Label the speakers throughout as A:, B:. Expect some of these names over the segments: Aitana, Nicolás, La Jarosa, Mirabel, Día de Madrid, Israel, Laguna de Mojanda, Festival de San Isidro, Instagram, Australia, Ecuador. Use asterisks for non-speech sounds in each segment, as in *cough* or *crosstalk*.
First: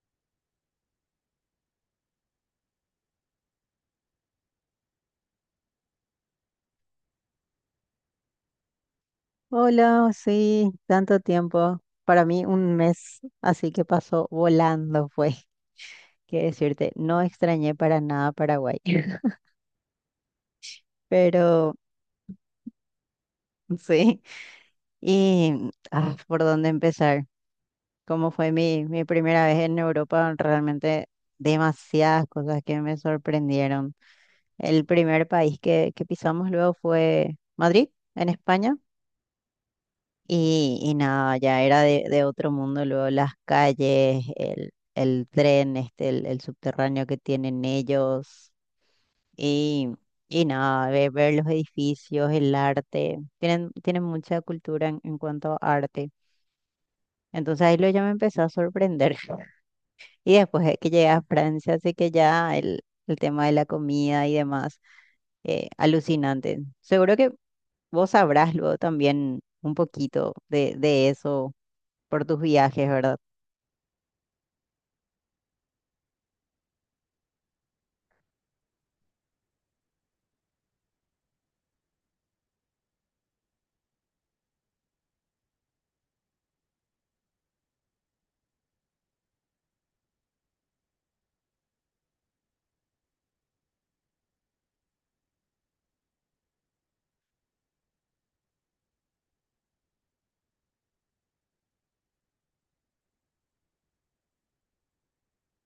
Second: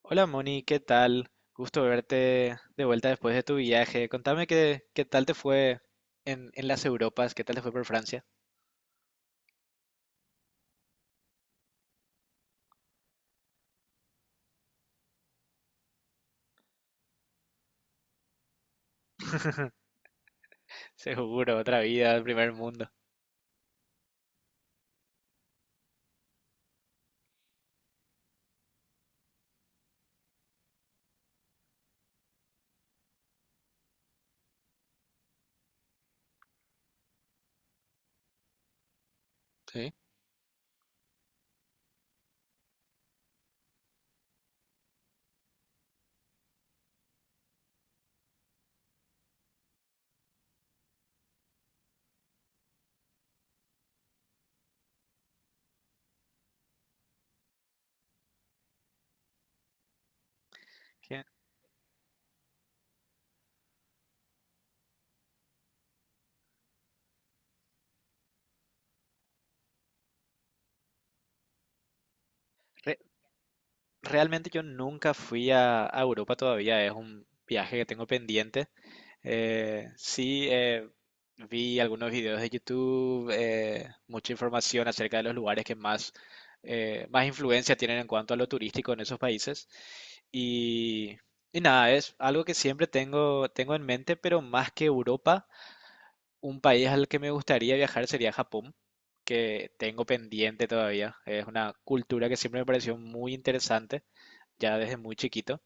A: Hola Moni, ¿qué tal? Gusto verte de vuelta después de tu viaje. Contame qué tal te fue en las Europas, qué tal te fue por Francia.
B: Hola, sí, tanto tiempo. Para mí un mes, así que pasó volando, fue. *laughs* Quiero decirte, no extrañé para nada Paraguay, *laughs*
A: *laughs* Seguro,
B: pero
A: otra vida, el primer mundo.
B: sí. Y ¿por dónde empezar? Como fue mi primera vez en Europa, realmente demasiadas cosas que me sorprendieron. El primer país que pisamos luego fue Madrid, en España.
A: Sí,
B: Y nada, ya era de otro mundo, luego las calles, el tren, este, el subterráneo que tienen ellos, y, y nada, ver, los edificios, el arte, tienen mucha cultura en cuanto a arte. Entonces ahí lo ya me empezó a sorprender. *laughs* Y después de que llegué a
A: Que
B: Francia, así que ya el tema de la comida y demás, alucinante. Seguro que vos sabrás luego también un poquito de eso por tus viajes,
A: re-
B: ¿verdad?
A: realmente yo nunca fui a Europa todavía, es un viaje que tengo pendiente. Sí, vi algunos videos de YouTube, mucha información acerca de los lugares que más, más influencia tienen en cuanto a lo turístico en esos países. Y, y nada, es algo que siempre tengo en mente, pero más que Europa, un país al que me gustaría viajar sería Japón, que tengo pendiente todavía. Es una cultura que siempre me pareció muy interesante, ya desde muy chiquito.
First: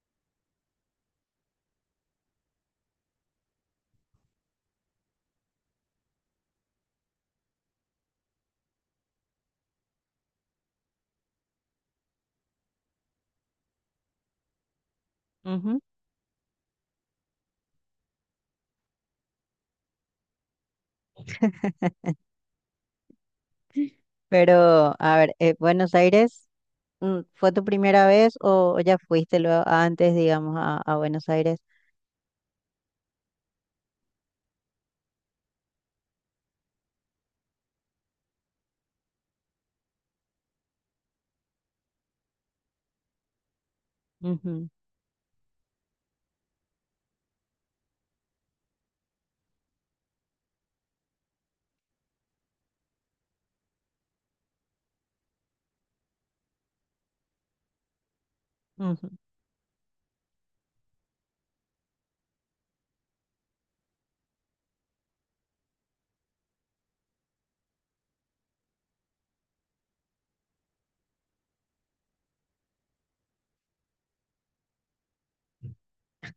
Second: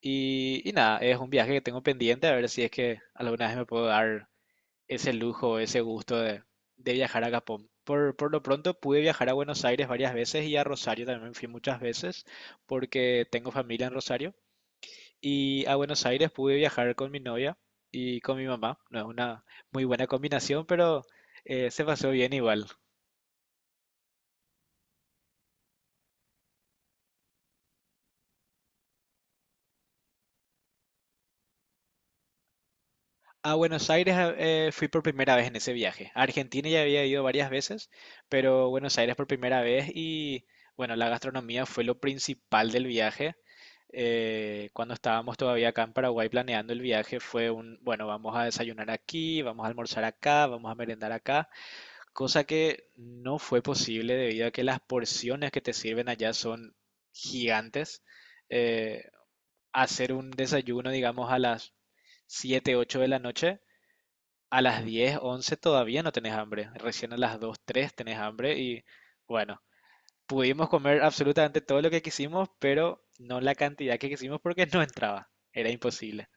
A: Y nada, es un viaje que tengo pendiente, a ver si es que alguna vez me puedo dar ese lujo, ese gusto de viajar a Japón. Por lo pronto pude viajar a Buenos Aires varias veces y a Rosario también fui muchas veces porque tengo familia en Rosario. Y a
B: Ujú.
A: Buenos Aires pude viajar con mi novia y con mi mamá. No es una muy buena combinación, pero se pasó bien igual.
B: Pero, a ver, Buenos Aires, mm, ¿fue tu primera vez o ya fuiste luego antes, digamos, a Buenos Aires?
A: A Buenos Aires fui por primera vez en ese viaje. A Argentina ya había ido varias veces, pero Buenos Aires por primera vez y bueno, la gastronomía fue lo principal del viaje.
B: Ujú,
A: Cuando estábamos todavía acá en Paraguay planeando el viaje fue un, bueno, vamos a desayunar aquí, vamos a almorzar acá, vamos a merendar acá, cosa que no fue posible debido a que las porciones que te sirven allá son gigantes. Eh,
B: ujú.
A: hacer un desayuno, digamos, a las 7 8 de la noche a las 10 11 todavía no tenés hambre. Recién a las 2 3 tenés hambre y bueno, pudimos comer absolutamente todo lo que quisimos, pero no la cantidad que quisimos porque no entraba. Era imposible.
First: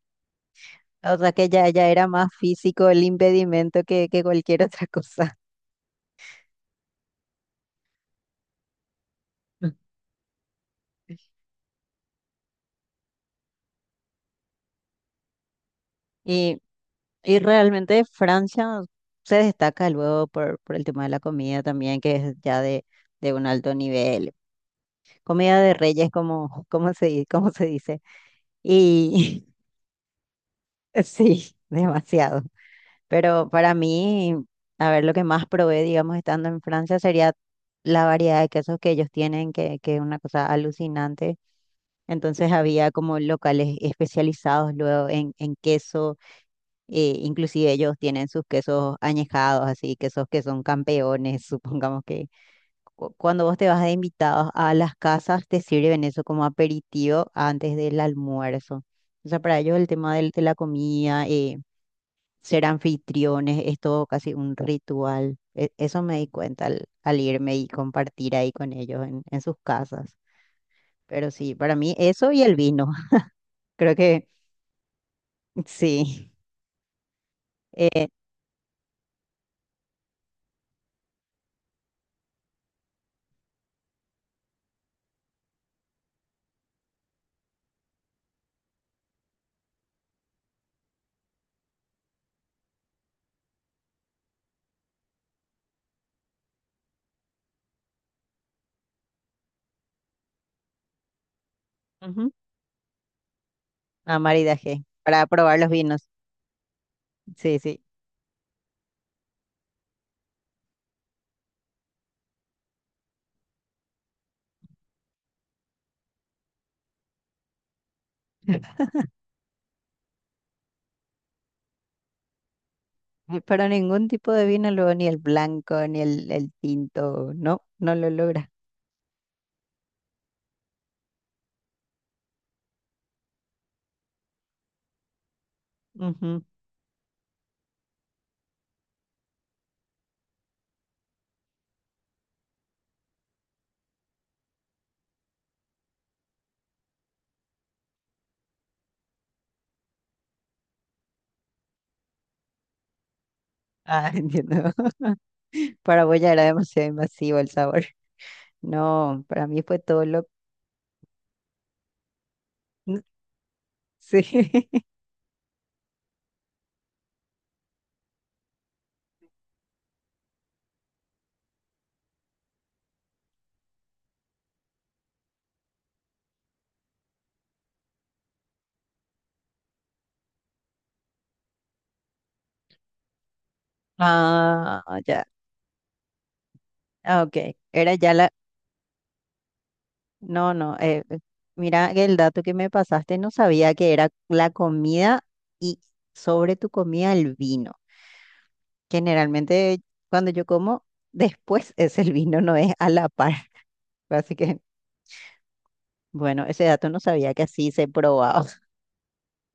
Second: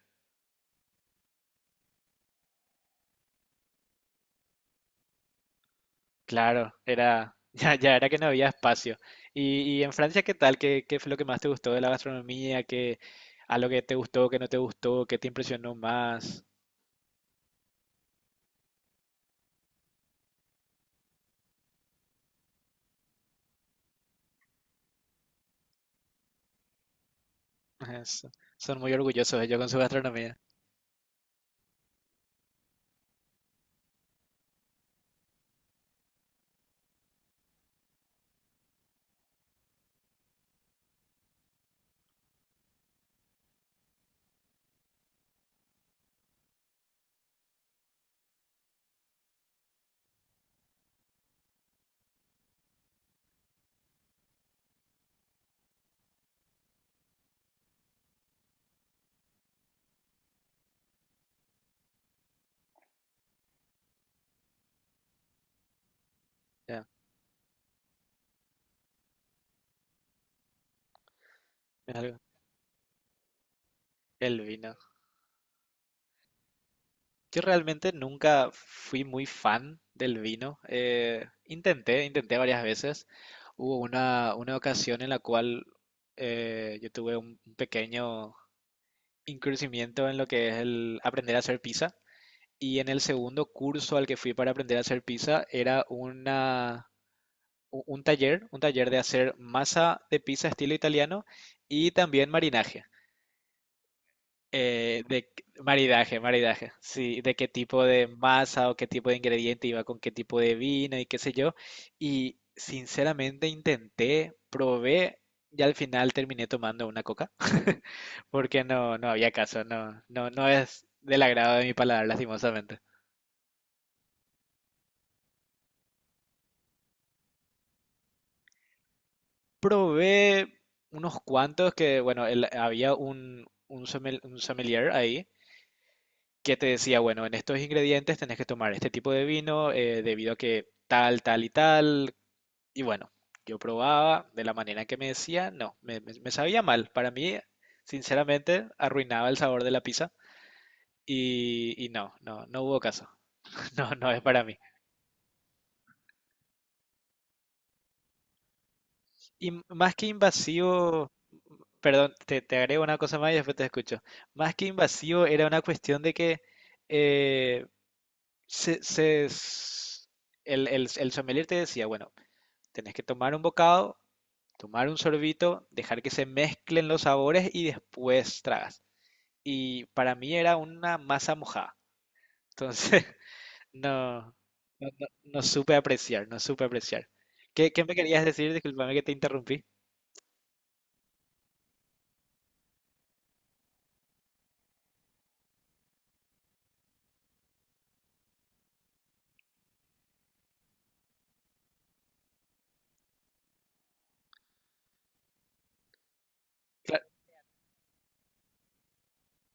B: O sea que ya, ya era más físico el impedimento que cualquier otra cosa.
A: Claro, era *laughs* ya, ya era que no había espacio. Y en
B: *laughs*
A: Francia, ¿qué tal? ¿Qué, qué fue lo que más te gustó de la gastronomía? ¿Qué, a lo que te gustó, qué no te gustó, qué te impresionó más?
B: Y, y realmente Francia se destaca luego por el tema de la comida también, que es ya de un alto nivel. Comida de reyes, como, como se, como se
A: *laughs*
B: dice.
A: Es- son muy orgullosos
B: Y
A: ellos con su gastronomía.
B: *laughs* sí, demasiado. Pero para mí, a ver, lo que más probé, digamos, estando en Francia sería la variedad de quesos que ellos tienen, que es una cosa alucinante. Entonces había como locales especializados luego en queso, inclusive ellos tienen sus quesos añejados, así, quesos que son campeones, *laughs* supongamos que cuando vos te vas de invitados a las casas, te sirven eso como aperitivo antes del almuerzo. O sea, para ellos el tema de, la comida, ser anfitriones, es todo casi un ritual. Eso me di cuenta al,
A: Ya,
B: al irme y compartir ahí con ellos en sus casas. Pero sí, para mí
A: mira algo.
B: eso y el vino. *laughs* Creo que
A: El vino.
B: sí.
A: Yo realmente
B: Eh,
A: nunca fui muy fan del vino. Intenté varias veces. Hubo una ocasión en la cual yo tuve un pequeño incursimiento en lo que es el aprender a hacer pizza. Y en el segundo curso al que fui para aprender a hacer pizza era una, un taller de hacer masa de pizza estilo italiano y también
B: ujú,
A: marinaje.
B: Amar y dejé para
A: De
B: probar los vinos.
A: maridaje, sí, de qué
B: Sí, sí.
A: tipo de masa o qué tipo de ingrediente iba con qué tipo de vino y qué sé yo. Y sinceramente intenté, probé y al final terminé tomando una coca *laughs* porque no, no había caso, no, no, no es del agrado de mi paladar, lastimosamente.
B: Pero ningún tipo de vino, luego ni el blanco, ni el tinto, no, no lo logra.
A: Probé unos cuantos que, bueno, había un un sommelier ahí
B: Ujú.
A: que te decía, bueno, en estos ingredientes tenés que tomar este tipo de vino debido a que tal, tal y tal. Y bueno, yo probaba de la manera que me decía, no, me sabía mal. Para mí, sinceramente, arruinaba el sabor de la pizza y no, no, no hubo caso. *laughs* No,
B: Ah,
A: no
B: *laughs*
A: es para
B: entiendo.
A: mí.
B: *laughs* Para vos ya era demasiado invasivo el sabor. No, para
A: Y
B: mí fue
A: más
B: todo
A: que
B: lo...
A: invasivo, perdón, te agrego una
B: *laughs*
A: cosa más y después te escucho.
B: Sí.
A: Más que invasivo era una cuestión de que eh, se, se s- el sommelier te decía, bueno, tenés que tomar un bocado, tomar un sorbito, dejar que se mezclen los sabores y después tragas. Y para mí era una masa mojada. Entonces, *laughs* no,
B: Ah, ya.
A: no supe apreciar, no supe apreciar.
B: Ah, ok.
A: ¿Qué, qué
B: Era
A: me
B: ya
A: querías
B: la...
A: decir? Disculpame que te interrumpí.
B: No, no. Mira que el dato que me pasaste, no sabía que era la comida y sobre tu comida el vino. Generalmente cuando yo como, *laughs* después es el vino, no es a la par. *laughs* Así que, bueno, ese dato no
A: Claro,
B: sabía que así se probaba. *laughs*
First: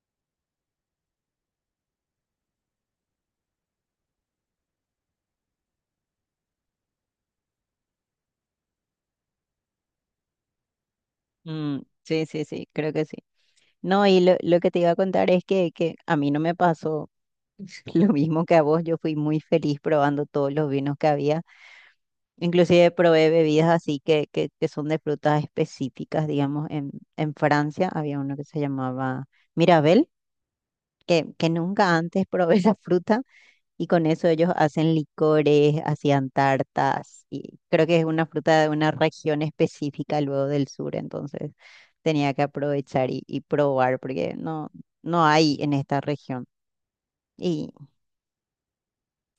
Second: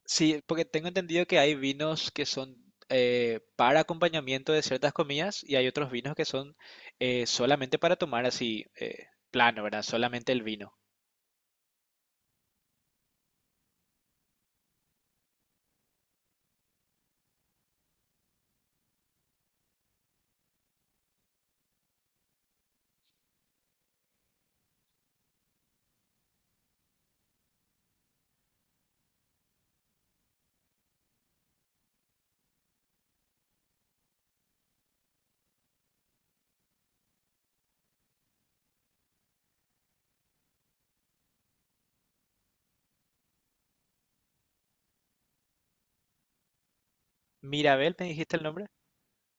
A: sí, porque tengo entendido que hay vinos que son para acompañamiento de ciertas comidas y hay otros vinos que son solamente para tomar así, plano, ¿verdad? Solamente el vino.
B: Mm, sí, sí, sí, creo que sí. No, y lo que te iba a contar es que a mí no me pasó *laughs* lo mismo que a vos. Yo fui muy feliz probando todos los vinos que había. Inclusive probé bebidas así que son de frutas específicas, digamos, en Francia había uno que se llamaba Mirabel, que nunca antes *laughs* probé esa fruta y con eso ellos hacen licores, hacían tartas y creo que es una fruta de una región específica luego del sur, entonces tenía que aprovechar y probar porque no, no hay en esta región. Y
A: Mirabel, ¿me dijiste el nombre?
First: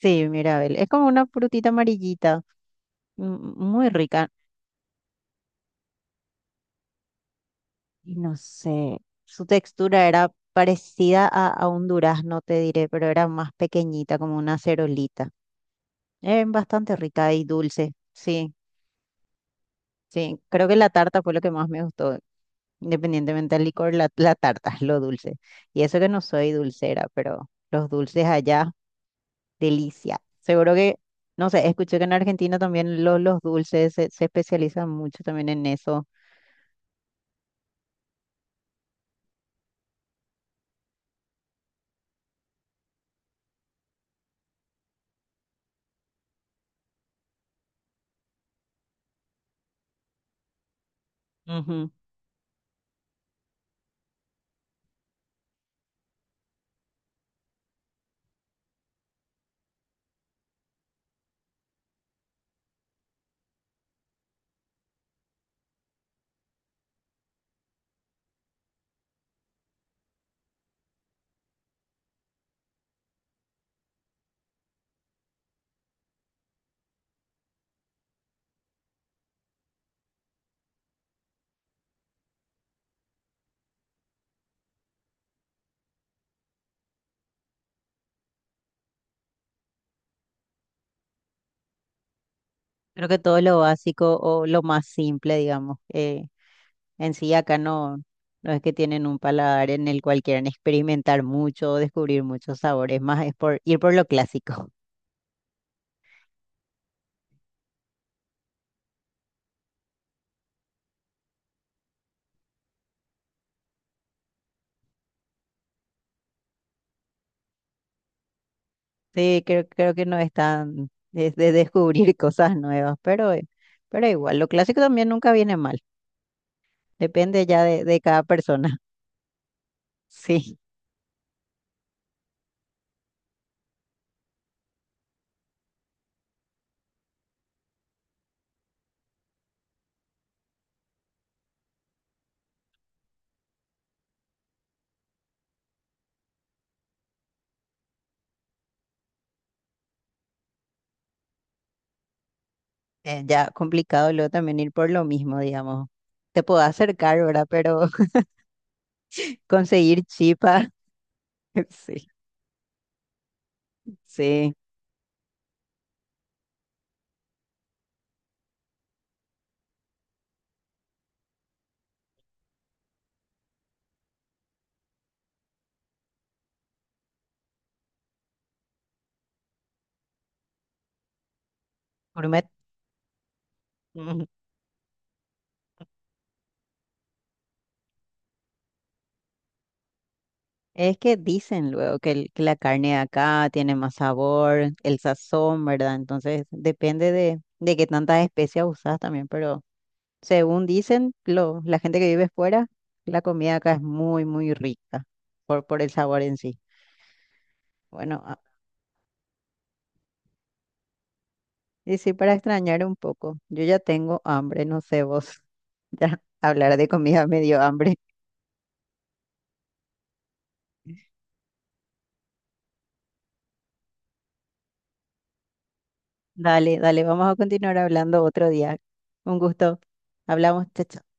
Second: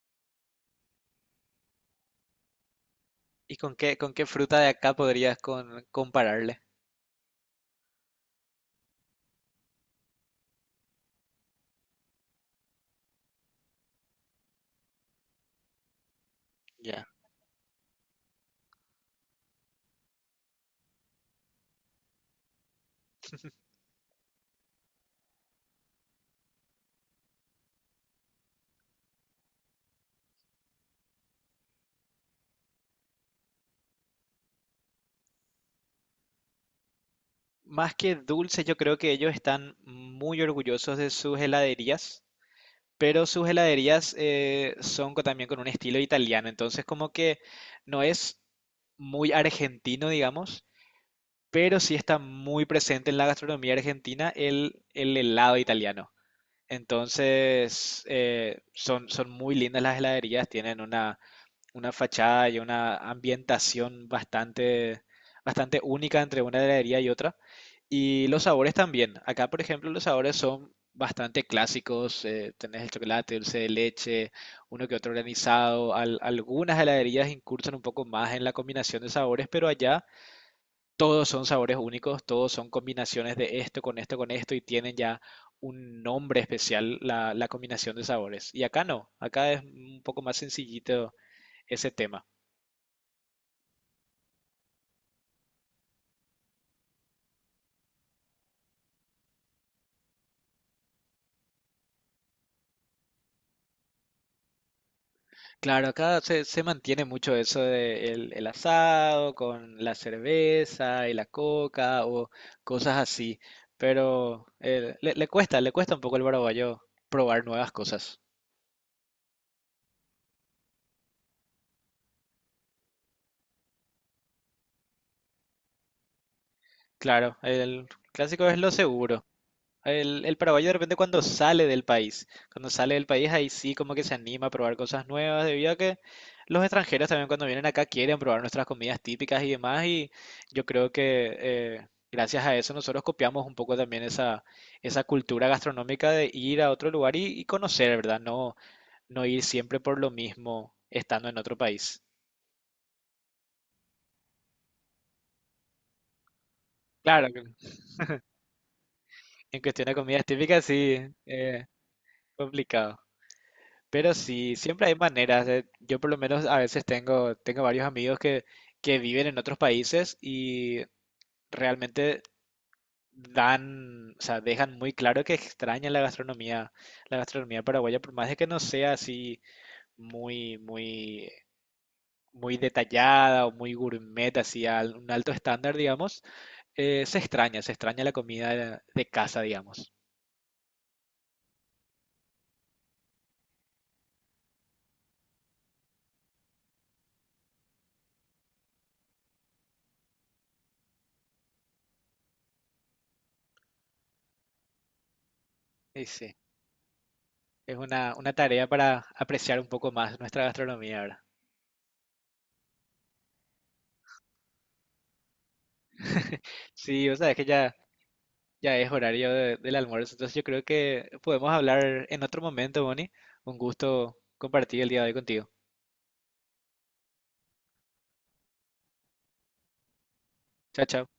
B: sí, Mirabel, es como una frutita amarillita, mm,
A: ¿Y
B: muy
A: con qué
B: rica.
A: fruta de acá podrías compararle?
B: Y no sé, su textura era parecida a un durazno, te diré, pero era más pequeñita, como una cerolita. Era bastante
A: Ya.
B: rica y dulce, sí, sí, creo que la tarta fue lo que más me gustó, independientemente del licor, la tarta, *laughs* lo dulce. Y eso que no soy dulcera, pero los dulces allá, delicia. Seguro que, no sé, escuché que en Argentina también los dulces se especializan mucho también en eso.
A: Más que dulce, yo creo que ellos están muy orgullosos de sus heladerías, pero sus heladerías también con un estilo italiano, entonces como que no es muy argentino, digamos, pero
B: Ujú.
A: sí está muy presente en la gastronomía argentina el helado italiano. Entonces, son muy lindas las heladerías, tienen una fachada y una ambientación bastante, bastante única entre una heladería y otra. Y los sabores también. Acá, por ejemplo, los sabores son bastante clásicos. Tenés el chocolate, dulce de leche, uno que otro granizado. Algunas heladerías incursan un poco más en la combinación de sabores, pero allá todos son sabores únicos, todos son combinaciones de esto con esto con esto y tienen ya un nombre especial la combinación de sabores. Y acá no, acá es un poco más sencillito ese tema.
B: Creo que todo lo básico o lo más simple, digamos. En sí, acá no, no es que tienen un paladar en el cual quieran experimentar mucho o descubrir muchos sabores, más es por ir por lo clásico. *laughs*
A: Claro, acá se mantiene mucho eso de el asado con la cerveza y la coca o cosas así, pero le cuesta un poco al paraguayo probar nuevas cosas.
B: Sí, creo que no es tan es de descubrir *laughs* cosas nuevas, pero igual, lo clásico también nunca viene mal,
A: Claro,
B: depende ya
A: el
B: de cada
A: clásico es lo
B: persona. *laughs*
A: seguro. El
B: Sí,
A: paraguayo de repente cuando sale del país, cuando sale del país ahí sí como que se anima a probar cosas nuevas, debido a que los extranjeros también cuando vienen acá quieren probar nuestras comidas típicas y demás, y yo creo que gracias a eso nosotros copiamos un poco también esa cultura gastronómica de ir a otro lugar y conocer, ¿verdad? No, no ir siempre por lo mismo estando en otro país.
B: ya complicado luego también ir por lo mismo, digamos. Te puedo acercar,
A: Claro, que
B: ¿verdad? Pero *laughs*
A: en cuestión de
B: conseguir
A: comidas típicas
B: chipa,
A: sí, eh,
B: *laughs* sí,
A: complicado. Pero
B: sí,
A: sí, siempre hay maneras. Yo por lo menos a veces tengo varios amigos que viven en otros países y realmente dan, o sea, dejan muy claro que extrañan la gastronomía paraguaya, por más de que no sea así muy, muy,
B: gourmet.
A: muy detallada o muy
B: *laughs*
A: gourmet, así a un alto estándar, digamos, se extraña la comida de casa, digamos.
B: Es que dicen luego que, que la carne de acá tiene más sabor, el sazón, ¿verdad? Entonces depende de qué tantas especias usas también, pero según dicen lo, la gente que vive fuera, la comida acá es muy, muy rica por el
A: Y
B: sabor
A: sí,
B: en sí.
A: es
B: Bueno,
A: una
B: ah,
A: tarea para apreciar un poco más nuestra gastronomía, ahora
B: y sí, para extrañar un poco, yo ya tengo hambre, no sé vos, *laughs* ya hablar de
A: sí, o
B: comida
A: sea, es
B: me
A: que
B: dio
A: ya,
B: hambre.
A: ya es horario del almuerzo, entonces yo creo que podemos hablar en otro momento, Bonnie. Un gusto compartir el día de hoy contigo.
B: *laughs* Dale, dale, vamos a continuar hablando otro día. Un gusto. Hablamos,
A: Chao, chao.
B: chao.